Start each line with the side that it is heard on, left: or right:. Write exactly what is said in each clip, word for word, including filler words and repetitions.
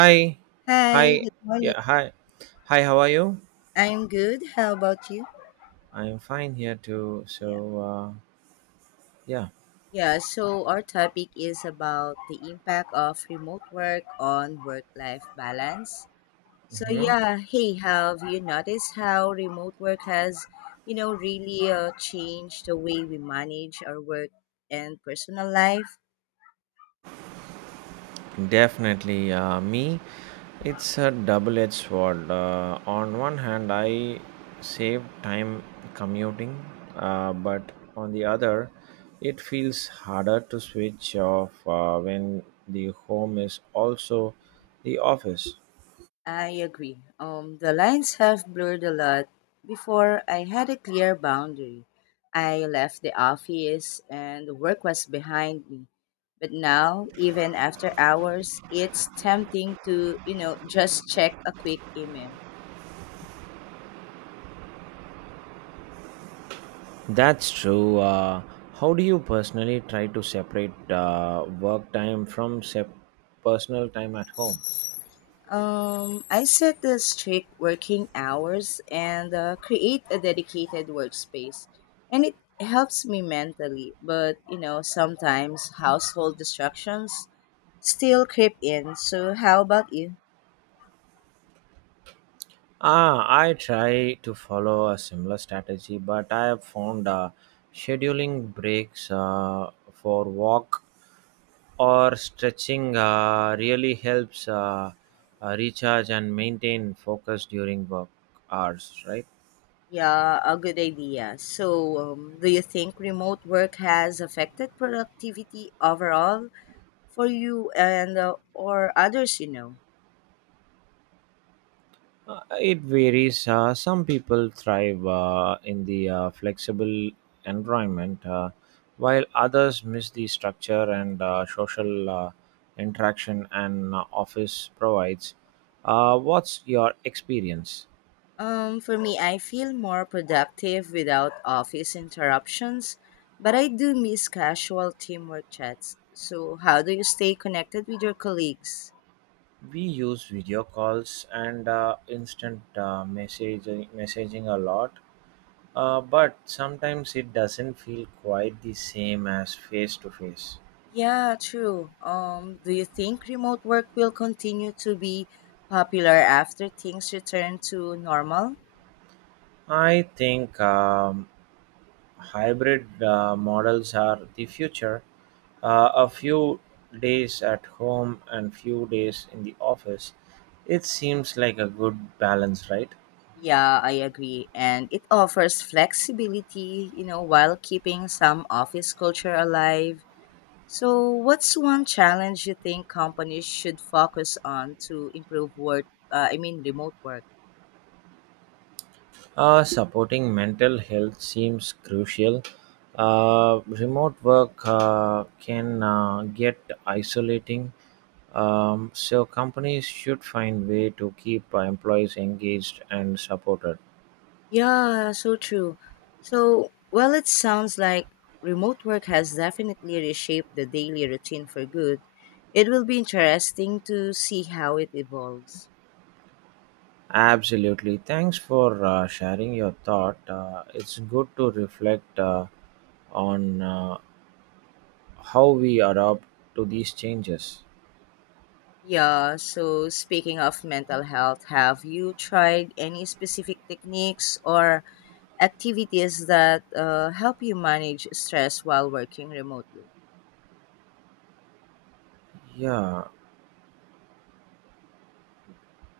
right: Hi,
left: Hi,
right: hi,
left: good morning.
right: yeah, hi, hi. How are you?
left: I'm good. How about you?
right: I'm fine here too.
left: Yeah.
right: So, uh, yeah,
left: Yeah, so our topic is about the impact of remote work on work-life balance. So
right: hmm
left: yeah, hey, have you noticed how remote work has, you know, really uh, changed the way we manage our work and personal life?
right: definitely. Uh, me, it's a double-edged sword. Uh, on one hand, I save time commuting, uh, but on the other, it feels harder to switch off uh, when the home is also the office.
left: I agree. Um, the lines have blurred a lot. Before I had a clear boundary. I left the office and the work was behind me. But now, even after hours, it's tempting to, you know, just check a quick email.
right: That's true. Uh, how do you personally try to separate uh, work time from sep- personal time at home?
left: Um, I set the strict working hours and uh, create a dedicated workspace. And it helps me mentally, but, you know, sometimes household distractions still creep in. So how about you?
right: Ah, I try to follow a similar strategy, but I have found uh, scheduling breaks uh, for walk or stretching uh, really helps uh, uh, recharge and maintain focus during work hours, right?
left: Yeah, a good idea. So, um, do you think remote work has affected productivity overall for you and uh, or others you know?
right: Uh, it varies. Uh, some people thrive uh, in the uh, flexible environment, uh, while others miss the structure and uh, social uh, interaction an uh, office provides. Uh, what's your experience?
left: Um, for me, I feel more productive without office interruptions, but I do miss casual teamwork chats. So, how do you stay connected with your colleagues?
right: We use video calls and uh, instant uh, messaging, messaging a lot, uh, but sometimes it doesn't feel quite the same as face to face.
left: Yeah, true. Um, do you think remote work will continue to be popular after things return to normal?
right: I think. Um, Hybrid uh, models are the future. Uh, a few days at home and few days in the office. It seems like a good balance, right?
left: Yeah, I agree. And it offers flexibility, you know, while keeping some office culture alive. So, what's one challenge you think companies should focus on to improve work, uh, I mean, remote work?
right: Uh, supporting mental health seems crucial. Uh, remote work uh, can uh, get isolating, um, so companies should find way to keep uh, employees engaged and supported.
left: Yeah, so true. So, while it sounds like remote work has definitely reshaped the daily routine for good, it will be interesting to see how it evolves.
right: Absolutely. Thanks for uh, sharing your thought. Uh, it's good to reflect uh, on uh, how we adapt to these changes.
left: Yeah, so speaking of mental health, have you tried any specific techniques or activities that uh, help you manage stress while working remotely?
right: Yeah,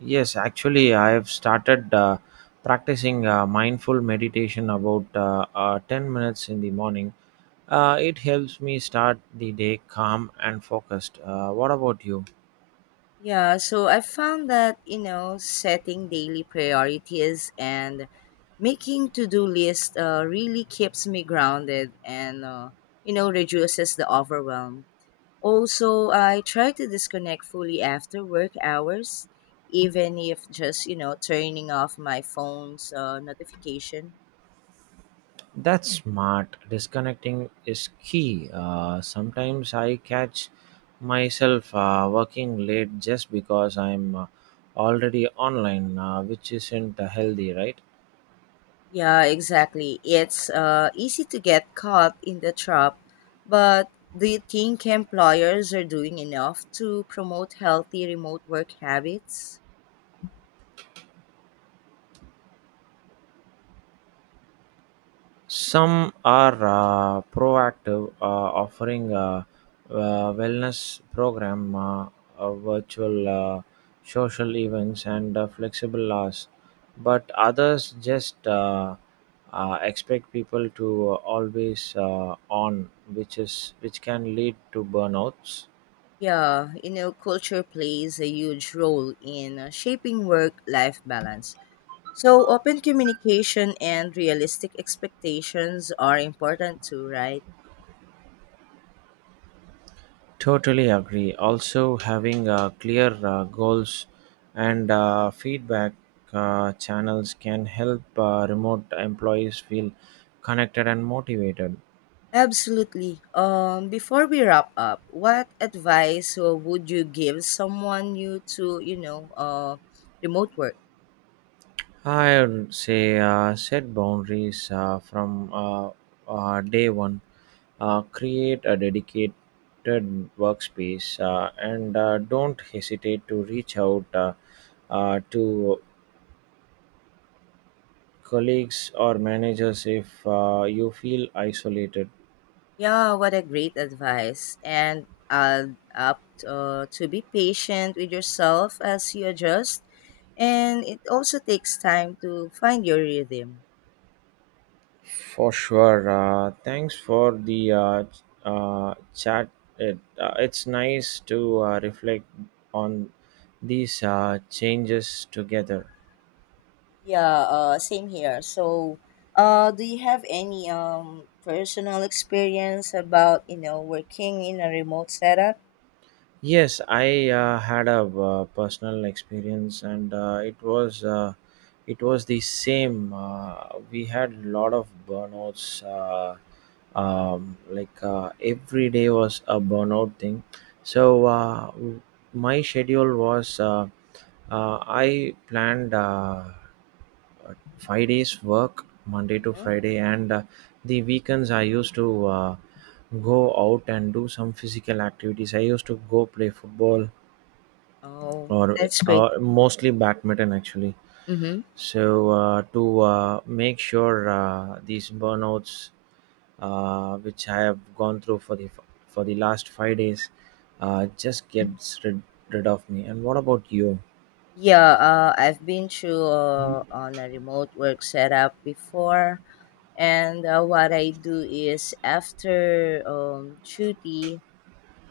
right: yes, actually, I have started uh, practicing uh, mindful meditation about uh, uh, ten minutes in the morning. Uh, it helps me start the day calm and focused. Uh, what about you?
left: Yeah, so I found that, you know, setting daily priorities and making to-do list uh, really keeps me grounded and, uh, you know, reduces the overwhelm. Also, I try to disconnect fully after work hours, even if just, you know, turning off my phone's uh, notification.
right: That's smart. Disconnecting is key. Uh, sometimes I catch myself uh, working late just because I'm uh, already online, uh, which isn't uh, healthy, right?
left: Yeah, exactly. It's uh, easy to get caught in the trap, but do you think employers are doing enough to promote healthy remote work habits?
right: Some are uh, proactive, uh, offering a, uh, wellness program, uh, uh, virtual uh, social events, and uh, flexible hours. But others just uh, uh, expect people to always uh, on, which is which can lead to burnouts.
left: Yeah, you know, culture plays a huge role in uh, shaping work life balance. So, open communication and realistic expectations are important too, right?
right: Totally agree. Also, having uh, clear uh, goals and uh, feedback uh, channels can help uh, remote employees feel connected and motivated.
left: Absolutely. Um, before we wrap up, what advice uh, would you give someone new to, you know, uh, remote work?
right: I would say uh, set boundaries uh, from uh, uh, day one, uh, create a dedicated workspace, uh, and uh, don't hesitate to reach out uh, uh, to colleagues or managers if uh, you feel isolated.
left: Yeah, what a great advice. And uh, up uh, to be patient with yourself as you adjust. And it also takes time to find your rhythm.
right: For sure. Uh, thanks for the uh, ch- uh, chat. It, uh, it's nice to uh, reflect on these uh, changes together.
left: Yeah, uh, same here. So, uh, do you have any um, personal experience about, you know, working in a remote setup?
right: Yes, I uh, had a uh, personal experience, and uh, it was uh, it was the same. Uh, we had a lot of burnouts. Uh, um, like uh, every day was a burnout thing. So uh, my schedule was uh, uh, I planned. Uh, uh, five days work Monday to Friday, and uh, the weekends I used to uh, go out and do some physical activities. I used to go play football
left: Oh,
right: or,
left: that's great.
right: or mostly badminton actually.
left: Mm-hmm.
right: So uh, to uh, make sure uh, these burnouts, uh, which I have gone through for the for the last five days, uh, just gets rid, rid of me. And what about you?
left: Yeah, uh, I've been through uh, on a remote work setup before, and uh, what I do is after um, duty.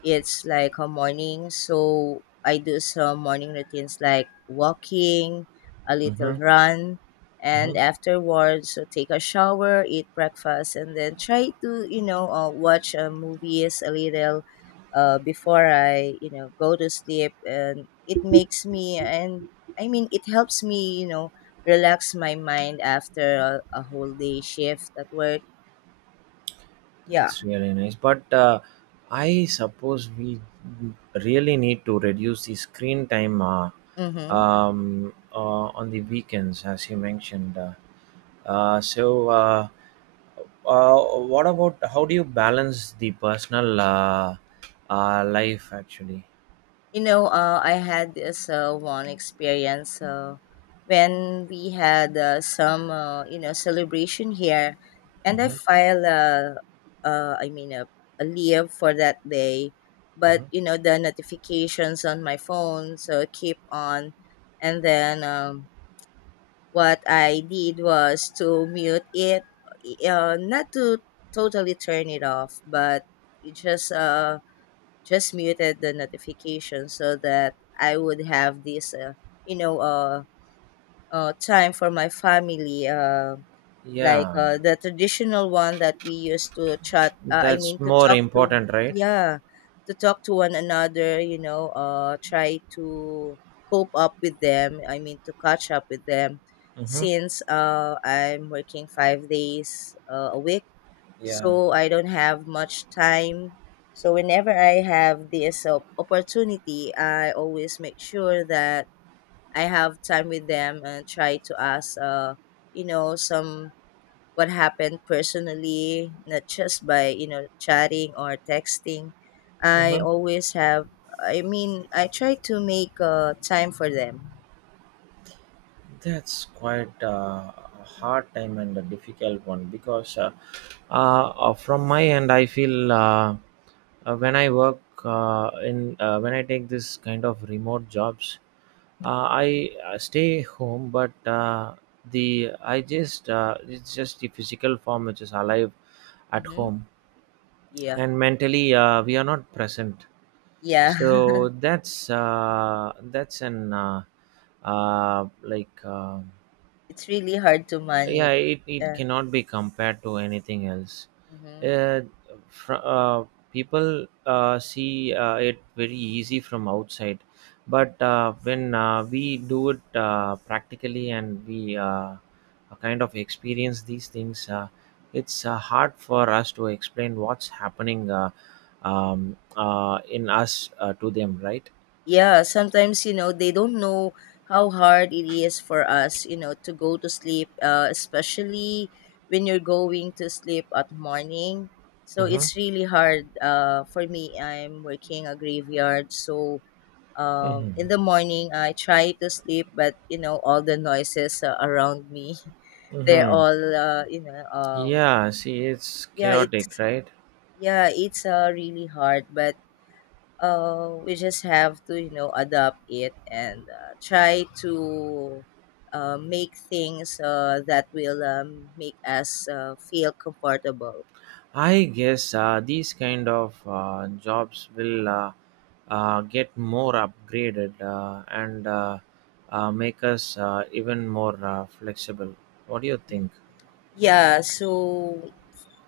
left: It's like a morning, so I do some morning routines like walking, a little
right: Mm-hmm.
left: run, and
right: Mm-hmm.
left: afterwards so take a shower, eat breakfast, and then try to you know uh, watch uh, movies a little uh, before I you know go to sleep, and it makes me and, I mean, it helps me you know relax my mind after a, a whole day shift at work. Yeah.
right: That's really nice. But uh, I suppose we really need to reduce the screen time uh,
left: Mm-hmm.
right: um, uh, on the weekends, as you mentioned. Uh, uh, so, uh, uh, what about how do you balance the personal uh, uh, life actually?
left: You know, uh, I had this uh, one experience uh, when we had uh, some, uh, you know, celebration here, and I
right: Hmm.
left: filed, uh, uh, I mean, a, a leave for that day, but
right: Hmm.
left: you know, the notifications on my phone so keep on, and then um, what I did was to mute it, uh, not to totally turn it off, but it just uh just muted the notification so that I would have this, uh, you know, uh, uh, time for my family, uh, like
right: Yeah,
left: uh, the traditional one that we used to chat. Uh, I mean,
right: that's
left: to
right: more
left: talk to,
right: important, right?
left: yeah, to talk to one another. You know, uh, try to cope up with them. I mean, to catch up with them,
right: Hmm.
left: since uh, I'm working five days uh, a week
right: Yeah.
left: so I don't have much time. So whenever I have this op- opportunity, I always make sure that I have time with them and try to ask, uh, you know, some what happened personally, not just by you know chatting or texting. I
right: Mhm.
left: always have. I mean, I try to make uh, time for them.
right: That's quite uh, a hard time and a difficult one because uh, uh, uh, from my end, I feel uh, uh, when I work uh, in uh, when I take this kind of remote jobs, uh, I uh, stay home, but uh, the I just uh, it's just the physical form which is alive at
left: Mm-hmm.
right: home
left: Yeah,
right: and mentally uh, we are not present,
left: yeah.
right: so that's uh, that's an uh, uh, like uh,
left: It's really hard to manage.
right: yeah, it, it
left: Yeah.
right: cannot be compared to anything else.
left: Mm-hmm.
right: uh, fr- uh, People uh, see uh, it very easy from outside, but uh, when uh, we do it uh, practically and we uh, kind of experience these things, uh, it's uh, hard for us to explain what's happening uh, um, uh, in us uh, to them, right?
left: Yeah, sometimes, you know, they don't know how hard it is for us, you know, to go to sleep, uh, especially when you're going to sleep at morning. So
right: Mm-hmm.
left: it's really hard. Uh, for me, I'm working a graveyard. So uh,
right: Mm-hmm.
left: in the morning, I try to sleep, but, you know, all the noises uh, around me, they're
right: Mm-hmm.
left: all, uh, you know, um,
right: Yeah, see, it's
left: yeah,
right: chaotic,
left: it's
right: right?
left: yeah, it's uh, really hard, but uh, we just have to you know adapt it and uh, try to uh, make things uh, that will um, make us uh, feel comfortable.
right: I guess uh, these kind of uh, jobs will uh, uh, get more upgraded uh, and uh, uh, make us uh, even more uh, flexible. What do you
left: Yeah.
right: think?
left: Yeah, so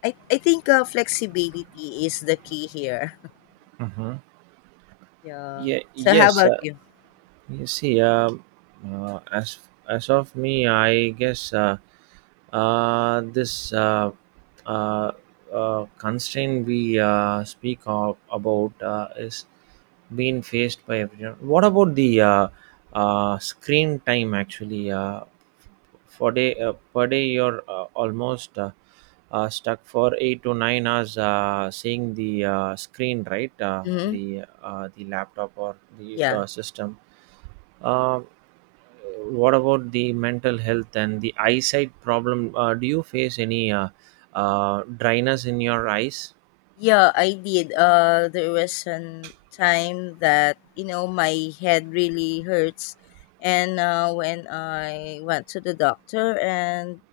left: i, I think uh, flexibility is the key here.
right: Hmm.
left: Yeah,
right: Yeah,
left: so how
right: yes,
left: about you?
right: you see, um, uh, as as of me, I guess uh, uh, this uh, uh, uh, constraint we uh, speak of about uh, is being faced by everyone. What about the uh, uh, screen time? Actually, uh, for day uh, per day, you're uh, almost uh, uh, stuck for eight to nine hours uh, seeing the uh, screen, right? Uh,
left: Mm-hmm.
right: the uh, the laptop or the
left: Yeah.
right: uh, system. uh, what about the mental health and the eyesight problem? Uh, do you face any uh, uh, dryness in your eyes?
left: Yeah, I did. Uh, there was a time that you know my head really hurts, and uh, when I went to the doctor, and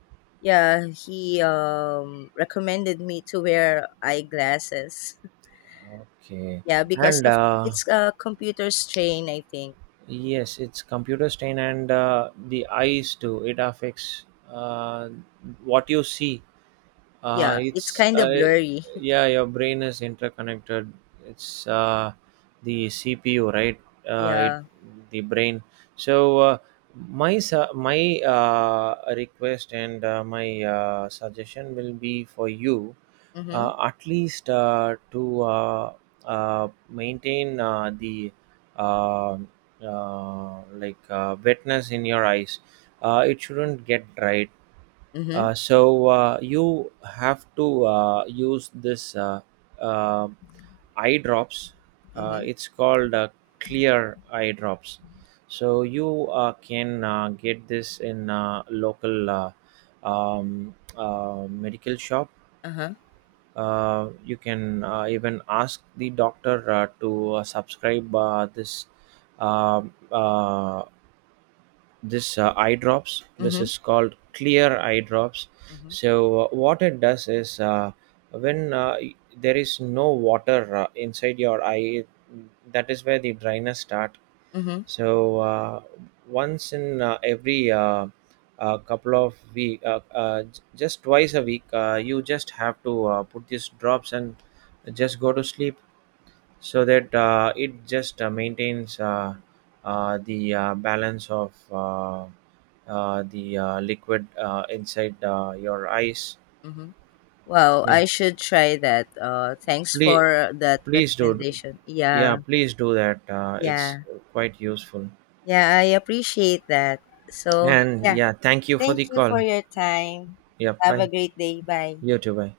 left: yeah, he um, recommended me to wear eyeglasses.
right: Okay,
left: Yeah, because
right: and
left: of
right: uh,
left: it's a computer strain, I think.
right: yes, it's computer stain and uh, the eyes too. It affects uh, what you see. Uh,
left: Yeah, it's
right: it's
left: kind of
right: uh,
left: blurry.
right: Yeah, your brain is interconnected, it's uh, the CPU, right? uh, it,
left: Yeah.
right: the brain, so uh, my su- my uh, request and uh, my uh, suggestion will be for you
left: Mhm.
right: uh, at least uh, to uh, uh, maintain uh, the uh, uh, like uh, wetness in your eyes. Uh, it shouldn't get dried,
left: Mhm.
right: uh, so uh, you have to uh, use this uh, uh, eye drops. Uh,
left: Mhm.
right: it's called uh, clear eye drops. So you uh, can uh, get this in uh, local uh, um, uh, medical shop.
left: Uh huh.
right: Uh, you can uh, even ask the doctor uh, to uh, subscribe uh, this um uh, this uh, eye drops. This
left: Mhm.
right: is called clear eye drops.
left: Mhm.
right: So uh, what it does is uh, when uh, y- there is no water uh, inside your eye, that is where the dryness start.
left: Mhm.
right: So uh, once in uh, every uh, uh, couple of week, uh, uh, j- just twice a week, uh, you just have to uh, put these drops and just go to sleep, so that uh, it just uh, maintains uh, uh, the uh, balance of uh, uh, the uh, liquid uh, inside uh, your eyes.
left: Mhm. Wow,
right: Yeah,
left: I should try that. Uh, thanks
right: please,
left: for that
right: please do.
left: recommendation.
right: Yeah,
left: Yeah,
right: please do that. Uh, it's
left: yeah,
right: quite useful.
left: yeah, I appreciate that. So,
right: And
left: yeah,
right: yeah, thank you for
left: thank
right: the
left: you for
right: call.
left: your time.
right: Yeah,
left: Have a
right: bye.
left: great day. Bye.
right: You too, bye.